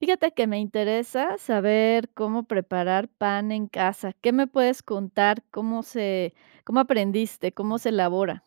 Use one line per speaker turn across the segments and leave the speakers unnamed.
Fíjate que me interesa saber cómo preparar pan en casa, ¿qué me puedes contar? ¿Cómo se cómo aprendiste? ¿Cómo se elabora?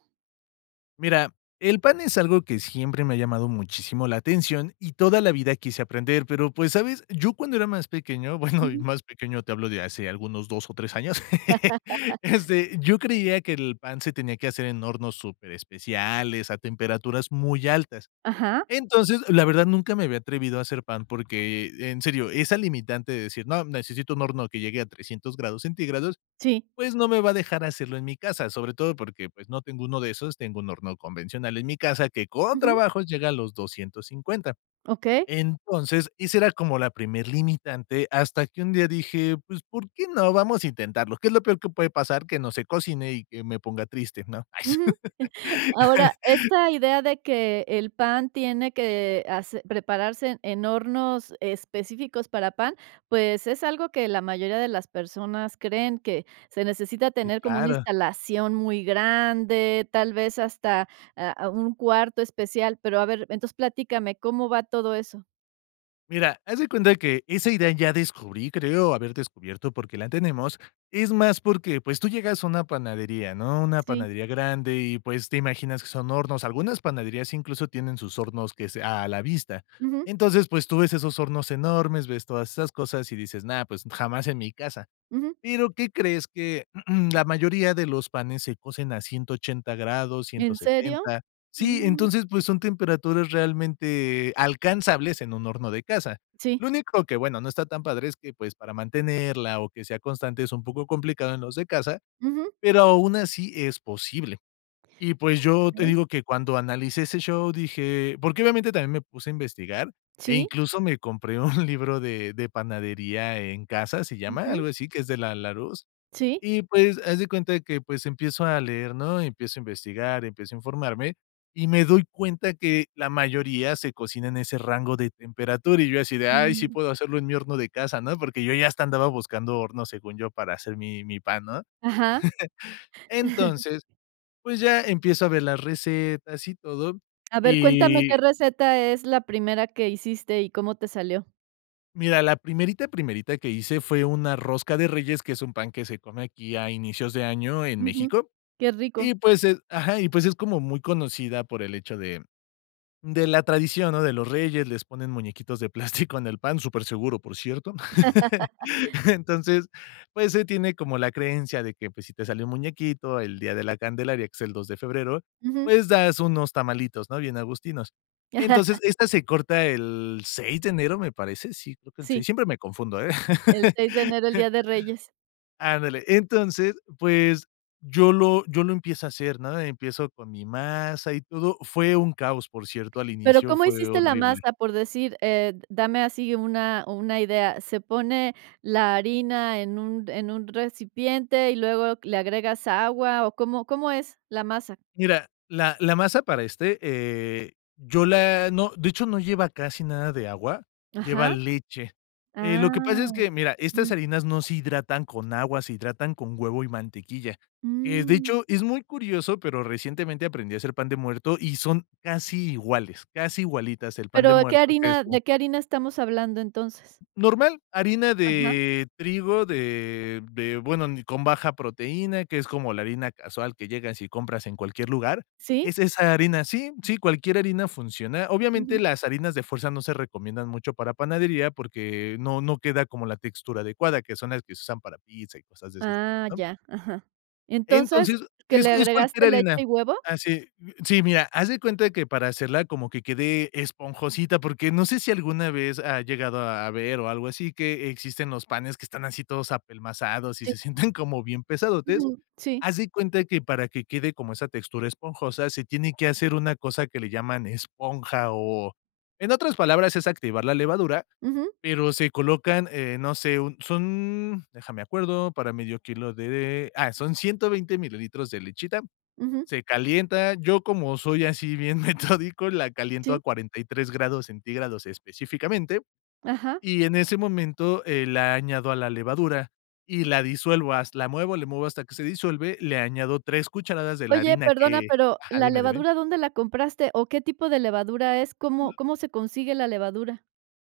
Mira, el pan es algo que siempre me ha llamado muchísimo la atención, y toda la vida quise aprender, pero, pues, ¿sabes? Yo cuando era más pequeño, bueno, y
Ujú.
más pequeño te hablo de hace algunos 2 o 3 años, este, yo creía que el pan se tenía que hacer en hornos superespeciales, a temperaturas muy altas.
Ajá.
Entonces, la verdad, nunca me había atrevido a hacer pan porque, en serio, esa limitante de decir: "No, necesito un horno que llegue a 300 grados centígrados",
Sí.
pues, no me va a dejar hacerlo en mi casa, sobre todo porque, pues, no tengo uno de esos, tengo un horno convencional en mi casa, que con
Ujú.
trabajos llega a los 250.
Okey.
Entonces, ese era como la primer limitante, hasta que un día dije: "Pues, ¿por qué no?, vamos a intentarlo, ¿qué es lo peor que puede pasar? Que no se cocine y que me ponga triste", ¿no?
Ujú.
Ay.
Ahora, esta idea de que el pan tiene que hacer prepararse en en hornos específicos para pan, pues, es algo que la mayoría de las personas creen, que se necesita
Sí,
tener como una
claro.
instalación muy grande, tal vez hasta, ah, u un cuarto especial. Pero, a ver, entonces, platícame, ¿cómo va todo eso?
Mira, haz de cuenta que esa idea ya descubrí, creo haber descubierto porque la tenemos, es más porque, pues, tú llegas a una panadería, ¿no? Una
Sí.
panadería grande y, pues, te imaginas que son hornos. Algunas panaderías incluso tienen sus hornos que sea, a la vista.
Ujú.
Entonces, pues, tú ves esos hornos enormes, ves todas esas cosas y dices, no, pues, jamás en mi casa.
Ujú.
Pero, ¿qué crees? Que la mayoría de los panes se cosen a 180 grados, ciento
¿En serio?
setenta. Sí,
Mm.
entonces, pues, son temperaturas realmente alcanzables en un horno de casa.
Sí.
Lo único que, bueno, no está tan padre es que, pues, para mantenerla o que sea constante es un poco complicado en los de casa,
Ujú.
pero aún así es posible. Y, pues, yo te
Okey.
digo que cuando analicé ese show dije porque, obviamente también me puse a investigar, e
Sí.
incluso me compré un libro de de panadería en casa, se llama,
Ujú.
algo así, que es de la Larousse.
Sí.
Y, pues, haz de cuenta que, pues, empiezo a leer, ¿no? Empiezo a investigar, empiezo a informarme y me doy cuenta que la mayoría se cocinan a ese rango de temperatura, y yo así de, ay, sí
Mm.
puedo hacerlo en mi horno de casa, ¿no? Porque, yo ya hasta andaba buscando horno, según yo, para hacer mi mi pan, ¿no?
Ajá.
Entonces, pues, ya empiezo a ver las recetas y todo
A ver cuéntame,
y
¿qué receta es la primera que hiciste y cómo te salió?
Mira, la primerita, primerita que hice fue una rosca de reyes, que es un pan que se come aquí a inicios de año en
Ujú.
México.
Qué rico.
Y, pues, eh ajá, y pues es como muy conocida por el hecho de de la tradición, ¿no?, de los reyes, les ponen muñequitos de plástico en el pan, superseguro, por cierto. Entonces, pues, se tiene como la creencia de que, pues, si te sale un muñequito el día de La Candelaria, que es el 2 de febrero,
Ujú.
pues, das unos tamalitos, ¿no? Bien agustinos. Entonces, esta se corta el 6 de enero, me parece, sí, creo que el 6,
Sí.
siempre me confundo, ¿eh?
El 6 de enero, el Día de Reyes.
Ándale, entonces, pues, yo lo yo lo empiezo a hacer, ¿no? Empiezo con mi masa y todo, fue un caos, por cierto, al
Pero,
inicio
¿cómo
fue
hiciste la
horrible.
masa? Por decir, eh, d dame así una una idea, ¿se pone la harina en un en un recipiente y luego le agregas agua o, cómo cómo es la masa?
Mira, la la masa para este, eh, yo la no, de hecho, no lleva casi nada de agua, lleva
Ajá.
leche. Eh, lo que pasa es
Ah.
que, mira, estas
Ujú.
harinas no se hidratan con agua, se hidratan con huevo y mantequilla. Eh, de
Mm.
hecho, es muy curioso pero, recientemente aprendí a hacer pan de muerto y son casi iguales, casi igualitas el pan
Pero,
de
¿de qué
muerto, que es
harina
co
de qué harina estamos hablando entonces?
normal, harina
Ajá.
de trigo, de de bueno, ni con baja proteína, que es como la harina casual que llegas y compras en cualquier lugar
Sí.
es esa harina sí, sí, cualquier harina funciona. Obviamente,
Ujú.
las harinas de fuerza no se recomiendan mucho para panadería, porque, no no queda como la textura adecuada, que son las que se usan para pizza y cosas de ese estilo,
Ah,
¿no?
ya. Ajá. Entonces,
Entonces,
¿que
es
le
es cualquier
agregaste leche
harina,
y huevo?
así, mm, sí, mira, haz de cuenta que para hacerla como que quede esponjosita, porque, no sé si alguna vez has llegado a ver o algo así que existen los panes que están así todos apelmazados y
Sí.
se sienten como bien pesadotes.
Ujú. Sí.
Haz de cuenta que para que quede como esa textura esponjosa, se tiene que hacer una cosa que le llaman esponja o en otras palabras, es activar la levadura,
Ujú.
pero se colocan, eh, no sé, un son, deja me acuerdo, para medio kilo de ah, son 120 mililitros de lechita.
Ujú.
Se calienta, yo, como soy así bien metódico, la caliento a
Sí.
43 grados centígrados, específicamente,
Ajá.
y en ese momento, eh, la añado a la levadura y la disuelvo has la muevo, le muevo hasta que se disuelve, le añado 3 cucharadas de la
Oye,
harina
perdona,
que
pero,
ajá,
¿la
dime, dime.
levadura dónde la compraste? O, ¿qué tipo de levadura es? ¿Cómo cómo se consigue la levadura?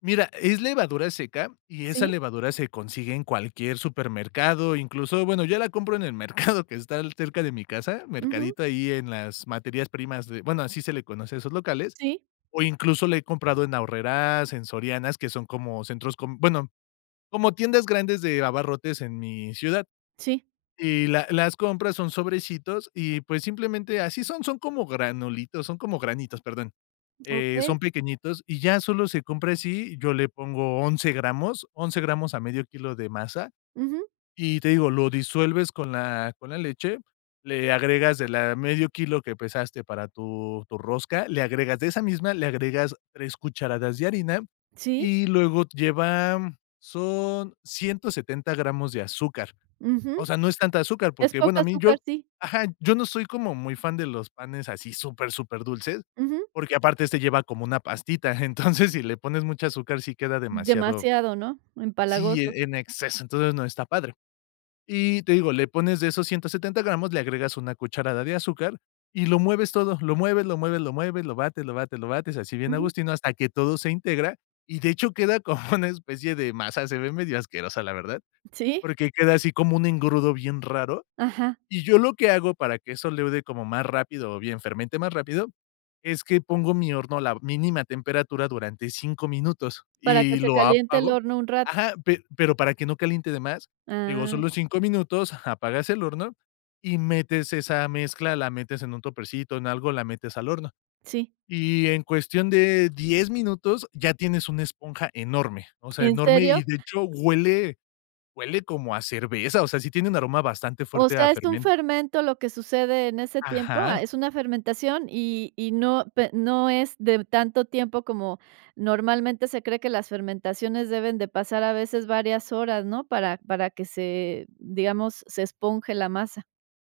Mira, es levadura seca, y esa
¿Sí?
levadura se consigue en cualquier supermercado, incluso, bueno, yo la compro en el mercado que está cerca de mi casa,
Ujú.
mercadito ahí en las materias primas de bueno, así se le conoce a esos locales,
Sí.
o incluso la he comprado en Aurrerás, en Sorianas, que son como centros com bueno, como tiendas grandes de abarrotes en mi ciudad.
Sí.
Y la las compras, son sobrecitos y, pues, simplemente, así son. Son como granulitos, son como granitos, perdón. Eh, son
Okey.
pequeñitos y ya solo se compra así, yo le pongo 11 gramos, 11 gramos a medio kilo de masa
Ujú.
y, te digo, lo disuelves con la con la leche, le agregas de la medio kilo que pesaste para tu tu rosca, le agregas de esa misma, le agregas 3 cucharadas de harina
Sí.
y luego lleva, mm, son 170 gramos de azúcar.
Ujú.
O sea, no es tanta azúcar
Es
porque, bueno,
poca
a mí
azúcar,
yo
sí.
ajá, yo no soy como muy fan de los panes así súper, superdulces,
Ujú.
porque, aparte este lleva como una pastita. Entonces, si le pones mucha azúcar, sí queda
Mm,
demasiado
demasiado, ¿no?
Sí,
Empalagoso.
eh, en exceso, entonces, no está padre. Y te digo, le pones de esos 170 gramos, le agregas una cucharada de azúcar y lo mueves todo, lo mueves, lo mueves, lo mueves, lo bates, lo bates, lo bates, así bien
Ujú.
agustino hasta que todo se integra, y de hecho, queda como una especie de masa, se ve medio asquerosa la verdad,
Sí.
porque, queda así como un engrudo bien raro,
Ajá.
y yo lo que hago para que eso leude como más rápido o bien fermente más rápido, es que pongo mi horno a la mínima temperatura durante 5 minutos
Para que
y
se
lo
caliente el
apago
horno un rato.
Ajá, pe pero para que no caliente de más, digo,
Ah.
solo 5 minutos, ajá, apagas el horno y metes esa mezcla, la metes en un topercito, en algo, la metes al horno.
Sí.
Y en cuestión de 10 minutos ya tienes una esponja enorme, o sea,
¿En
enorme
serio?
y, de hecho, huele huele como a cerveza, o sea, sí tiene un aroma bastante
O
fuerte a
sea, es un
fermen
fermento lo que sucede en ese tiempo, ah,
Ajá.
es una fermentación, y y no pe y no es de tanto tiempo como normalmente se cree que las fermentaciones deben de pasar a veces varias horas, ¿no? Para para que se, digamos, se esponje la masa.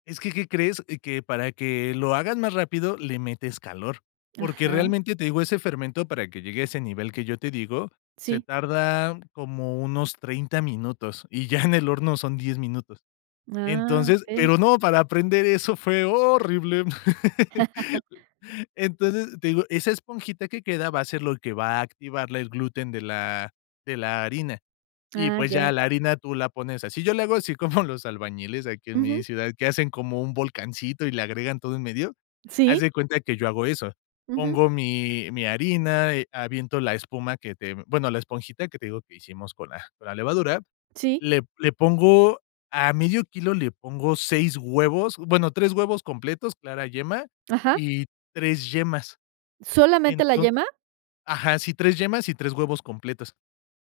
Es que, ¿qué crees? Que para que lo hagas más rápido le metes calor, porque,
Ajá.
realmente te digo, ese fermento para que llegue a ese nivel que yo te digo, se
Sí.
tarda como unos 30 minutos, y ya en el horno son 10 minutos.
Ah,
Entonces,
okey.
pero no, para aprender eso fue horrible. Entonces, te digo, esa esponjita que queda, va a ser lo que va a activarle el gluten de la de la harina. Y,
Ah,
pues, ya
ya.
la harina tú la pones así. Yo le hago así, como los albañiles aquí en mi
Ujú.
ciudad, que hacen como un volcancito y le agregan todo en medio, haz
¿Sí?
de cuenta que yo hago eso.
Ujú.
Pongo mi mi harina, eh, aviento la espuma que te, bueno, la esponjita que te digo, que hicimos con la con la levadura,
Sí.
le le pongo a 1/2 kilo, le pongo 6 huevos, bueno, 3 huevos completos, clara yema,
Ajá.
y 3 yemas.
¿Solamente la
Entonces,
yema?
ajá, sí, 3 yemas y 3 huevos completos,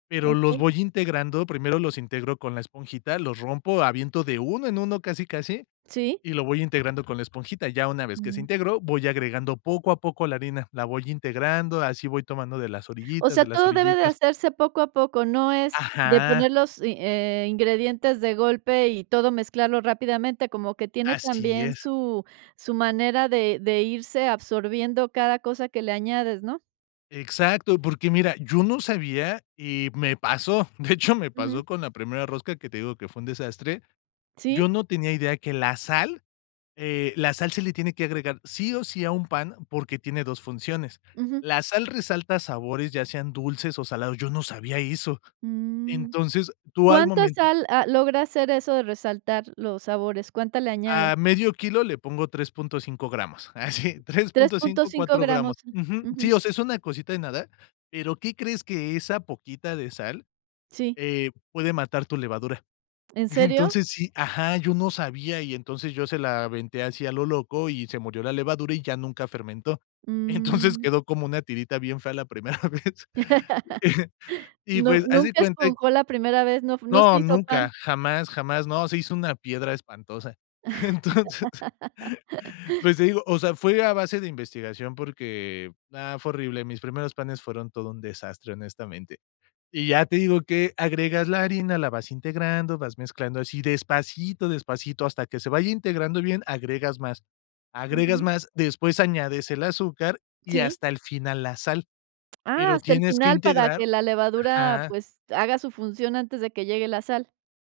pero los
Okey.
voy integrando, primero los íntegro con la esponjita, los rompo, aviento de 1 en 1, casi, casi,
Sí.
y lo voy integrando con la esponjita. Ya una vez que se
Ujú.
integró, voy agregando poco a poco la harina, la voy integrando, así voy tomando de las
O
orillitas,
sea,
de las
todo debe de
orillitas
hacerse poco a poco, no es de
Ajá.
poner, los i eh, ingredientes de golpe y todo mezclarlo rápidamente, como que tiene
Así
también
es.
su su manera de de irse absorbiendo cada cosa que le añades, ¿no?
Exacto, porque mira, yo no sabía y me pasó, de hecho, me pasó
Ujú.
con la primera rosca que te digo que fue un desastre,
Sí.
yo no tenía idea que la sal, eh, la sal se le tiene que agregar, sí o sí a un pan, porque, tiene 2 funciones.
Ujú.
La sal resalta sabores, ya sean dulces o salados, yo no sabía eso.
Mmm,
Entonces, tú al
¿cuánta
momento
sal, ah, logra hacer eso de resaltar los sabores? ¿Cuánta le añade?
A 1/2 kilo le pongo 3.5 gramos, así, tres,
tres punto
cinco,
cinco
4
gramos,
gramos, ujú. Sí,
ujú.
o sea, es una cosita de nada, pero, ¿qué crees?, que esa poquita de sal,
Sí.
eh, puede matar tu levadura.
¿En serio?
Entonces, sí, ajá, yo no sabía y, entonces, yo se la aventé así a lo loco, y se murió la levadura y ya nunca fermentó. Entonces,
Mm.
quedó como una tirita bien fea la primera vez. Y,
No,
pues, haz de
nunca
cuenta
esponjó la primera vez, no f no se
no,
hizo
nunca,
pan.
jamás jamás, no, se hizo una piedra espantosa, entonces pues, te digo, o sea, fue a base de investigación porque, ah, fue horrible, mis primeros panes fueron todo un desastre, honestamente. Y ya te digo que agregas la harina, la vas integrando, vas mezclando así, despacito, despacito, hasta que se vaya integrando bien, agregas más, agregas
Ujú.
más, después añades el azúcar y
¿Sí?
hasta el final, la sal,
Ah,
pero
hasta el
tienes que
final para que
integrar
la levadura,
Ajá.
pues, haga su función antes de que llegue la sal.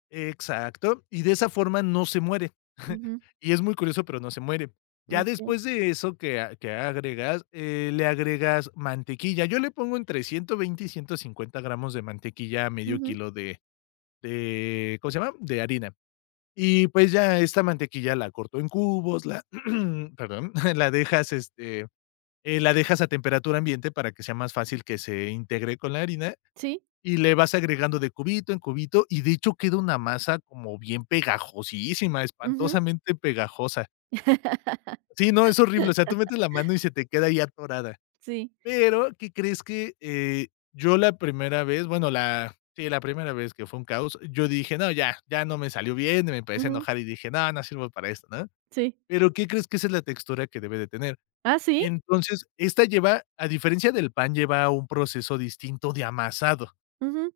Exacto, y de esa forma no se muere.
Ujú.
Y es muy curioso, pero, no se muere. Ya
Okey.
después de eso que a que agregas, eh, le agregas mantequilla. Yo le pongo entre 120 y 150 gramos de mantequilla a 1/2
Ujú.
kilo de de, ¿cómo se llama?, de harina. Y, pues, ya esta mantequilla, la corto en cubos, la perdón, la dejas, este, eh, la dejas a temperatura ambiente, para que sea más fácil que se integre con la harina,
Sí.
y le vas agregando de cubito en cubito, y de hecho queda una masa como bien pegajosísima,
Ujú.
espantosamente pegajosa. Sí, no, es horrible, o sea, tú metes la mano y se te queda ahí atorada.
Sí.
Pero, ¿qué crees? Que, eh, yo la primera vez, bueno, la sí, la primera vez, que fue un caos, yo dije: "No, ya, ya no me salió bien," y me empecé a
Ujú.
enojar, y dije: "No, no sirvo para esto," ¿no?
Sí.
Pero, ¿qué crees? Que esa es la textura, que debe de tener.
¿Ah, sí?
Entonces, esta lleva, a diferencia del pan, lleva un proceso distinto de amasado.
Ujú.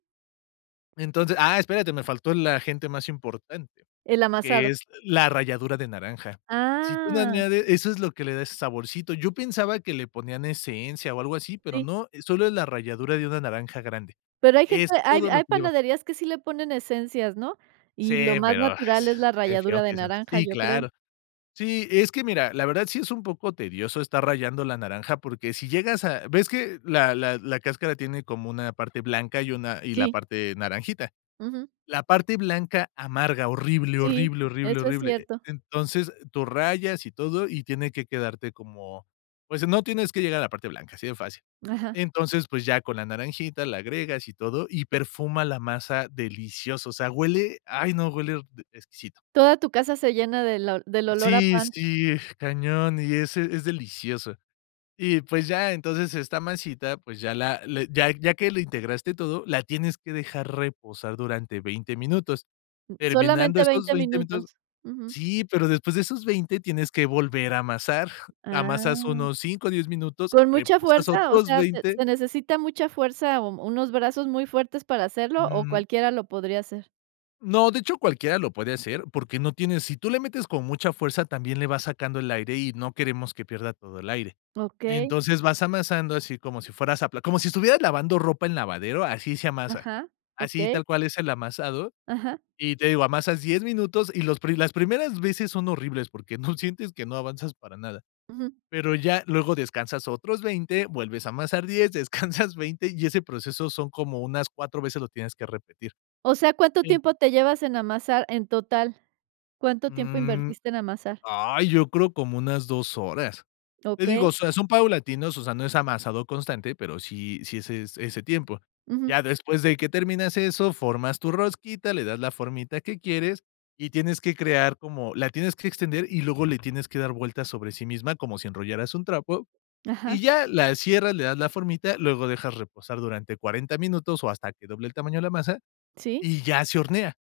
Entonces, ah, espérate, me faltó el agente más importante,
El
que
amasado.
es la ralladura de naranja. Si tú no
Ah.
añades eso es lo que le da ese saborcito. Yo pensaba que le ponían esencia o algo así, pero
Sí.
no, solo es la ralladura de una naranja grande,
Pero hay gente
es
hay
todo lo
hay
que lleva.
panaderías que sí le ponen esencias, ¿no?
Sí,
Y lo más
pero,
natural es la
que que feo
ralladura de
que seas
naranja,
así,
yo creo.
claro. Sí, es que mira, la verdad sí es un poco tedioso estar rayando la naranja, porque, si llegas a ves que la la la cáscara tiene como una parte blanca y una y la
Sí.
parte naranjita.
Ujú.
La parte blanca amarga, horrible,
Sí,
horrible, horrible,
eso es
horrible.
cierto.
Entonces, tú rayas, y todo y tiene que quedarte como, pues, no tienes que llegar a la parte blanca, así de fácil.
Ajá.
Entonces, pues, ya con la naranjita la agregas, y todo y perfuma la masa delicioso. O sea, huele, ay no, huele e exquisito.
Toda tu casa se llena del ol del olor a
Sí,
pan.
sí, cañón y ese es delicioso. Y, pues, ya, entonces, esta masita, pues, ya la le ya ya que la integraste todo, la tienes que dejar reposar durante 20 minutos.
Mm,
Terminando
solamente
esos
20
20 minutos
minutos. Ujú.
Sí, pero, después de esos 20 tienes que volver a amasar, amasas
Ah.
unos 5, 10 minutos,
Con mucha
reposas
fuerza, o
otros
sea, ¿se
20
se necesita mucha fuerza, o unos brazos muy fuertes, para hacerlo, o
Mm.
cualquiera lo podría hacer?
No, de hecho, cualquiera lo puede hacer, porque, no tiene sí tú le metes con mucha fuerza, también le vas sacando el aire, y no queremos que pierda todo el aire.
Okey.
Entonces, vas amasando así, como si fueras a pla como si estuvieras lavando ropa en lavadero, así se amasa.
Ajá,
Así
okey.
tal cual es el amasado,
Ajá.
y te digo, amasas 10 minutos, y los pri las primeras veces son horribles porque no sientes que no avanzas para nada.
Ujú.
Pero, ya luego descansas otros 20, vuelves a amasar 10, descansas 20, y ese proceso son como unas 4 veces lo tienes que repetir.
O sea, ¿cuánto
Sí.
tiempo te llevas en amasar en total? ¿Cuánto tiempo
Mm.
invertiste en amasar?
Ay, yo creo como unas 2 horas. Te digo,
Okey.
o sea, son paulatinos, o sea, no es amasado constante, pero, sí sí es ese tiempo.
Ujú.
Ya después de que terminas eso, formas tu rosquita, le das la formita que quieres, y tienes que crear como la tienes que extender, y luego le tienes que dar vueltas sobre sí misma, como si enrollaras un trapo. Y
Ajá.
ya la cierras, le das la formita, luego dejas reposar durante 40 minutos, o hasta que doble el tamaño de la masa,
Sí.
y ya se hornea.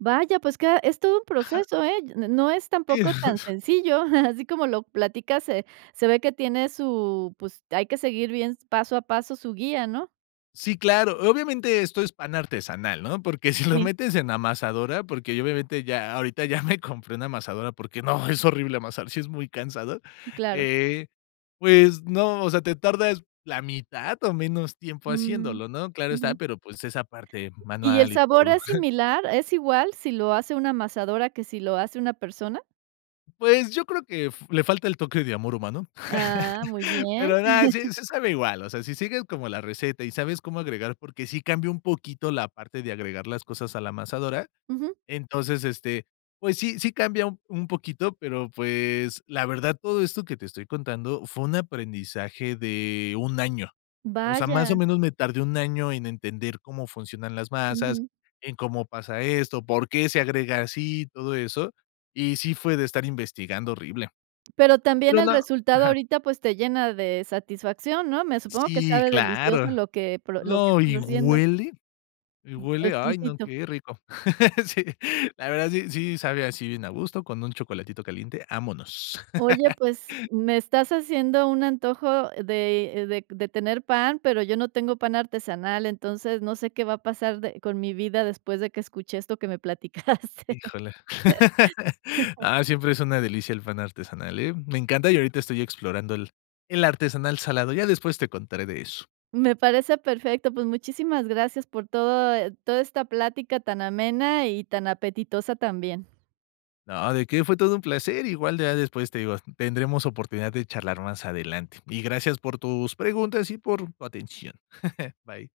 Vaya, pues, que a es todo un
Ajá.
proceso, ¿eh? no no es
Sí.
tampoco tan sencillo, así como lo platicas, se se ve que tiene su, pues, hay que seguir bien paso a paso su guía, ¿no?
Sí, claro. Obviamente, esto es pan artesanal, ¿no? Porque, si lo
Sí.
metes en amasadora, porque, yo obviamente, ya ahorita ya me compré una amasadora porque no, es horrible amasar, si es muy cansado,
Claro.
eh, pues, no, o sea, te tardas la mitad o menos tiempo
Mm,
haciéndolo, ¿no? Claro está,
ujú.
pero, pues, es aparte
Y, ¿el
manual y
sabor
todo.
es similar? ¿Es igual, si lo hace una amasadora que si lo hace una persona?
Pues, yo creo que f le falta el toque de amor humano.
Ah, muy bien.
Pero no, sí sí sabe igual, o sea, si sigues como la receta y sabes cómo agregar porque, sí cambia un poquito la parte de agregar las cosas a la amasadora.
Ujú.
Entonces, este, pues sí sí cambia u un poquito, pero, pues, la verdad, todo esto que te estoy contando fue un aprendizaje de 1, año. O sea, más o
Vaya.
menos me tardé 1, año en entender cómo funcionan las masas,
Ujú.
en cómo pasa esto, por qué se agrega así, todo eso, y sí fue de estar investigando horrible.
Pero, también
Pero
el
no.
resultado
Ajá
ahorita, pues, te llena de satisfacción, ¿no? Me supongo que
Sí,
sabe delicioso
claro.
lo que pro lo que
No,
estás
y
haciendo.
huele. Y huele, ay no,
Exquisito.
qué rico. Sí, la verdad sí, sí sabe así bien agusto, con un chocolatito caliente, vámonos.
Oye, pues, me estás haciendo un antojo de de de tener pan, pero, yo no tengo pan artesanal, entonces, no sé, qué va a pasar de con mi vida, después de que escuché esto que me platicaste.
Híjole. Ah, siempre es una delicia el pan artesanal, ¿eh? Me encanta, y ahorita estoy explorando el el artesanal salado, ya después te contaré de eso.
Me parece perfecto, pues, muchísimas gracias por todo toda esta plática tan amena y tan apetitosa también.
No, ¿de qué? Fue todo un placer. Igual, ya después te digo, tendremos oportunidad de charlar más adelante, y gracias por tus preguntas y por tu atención. Bye.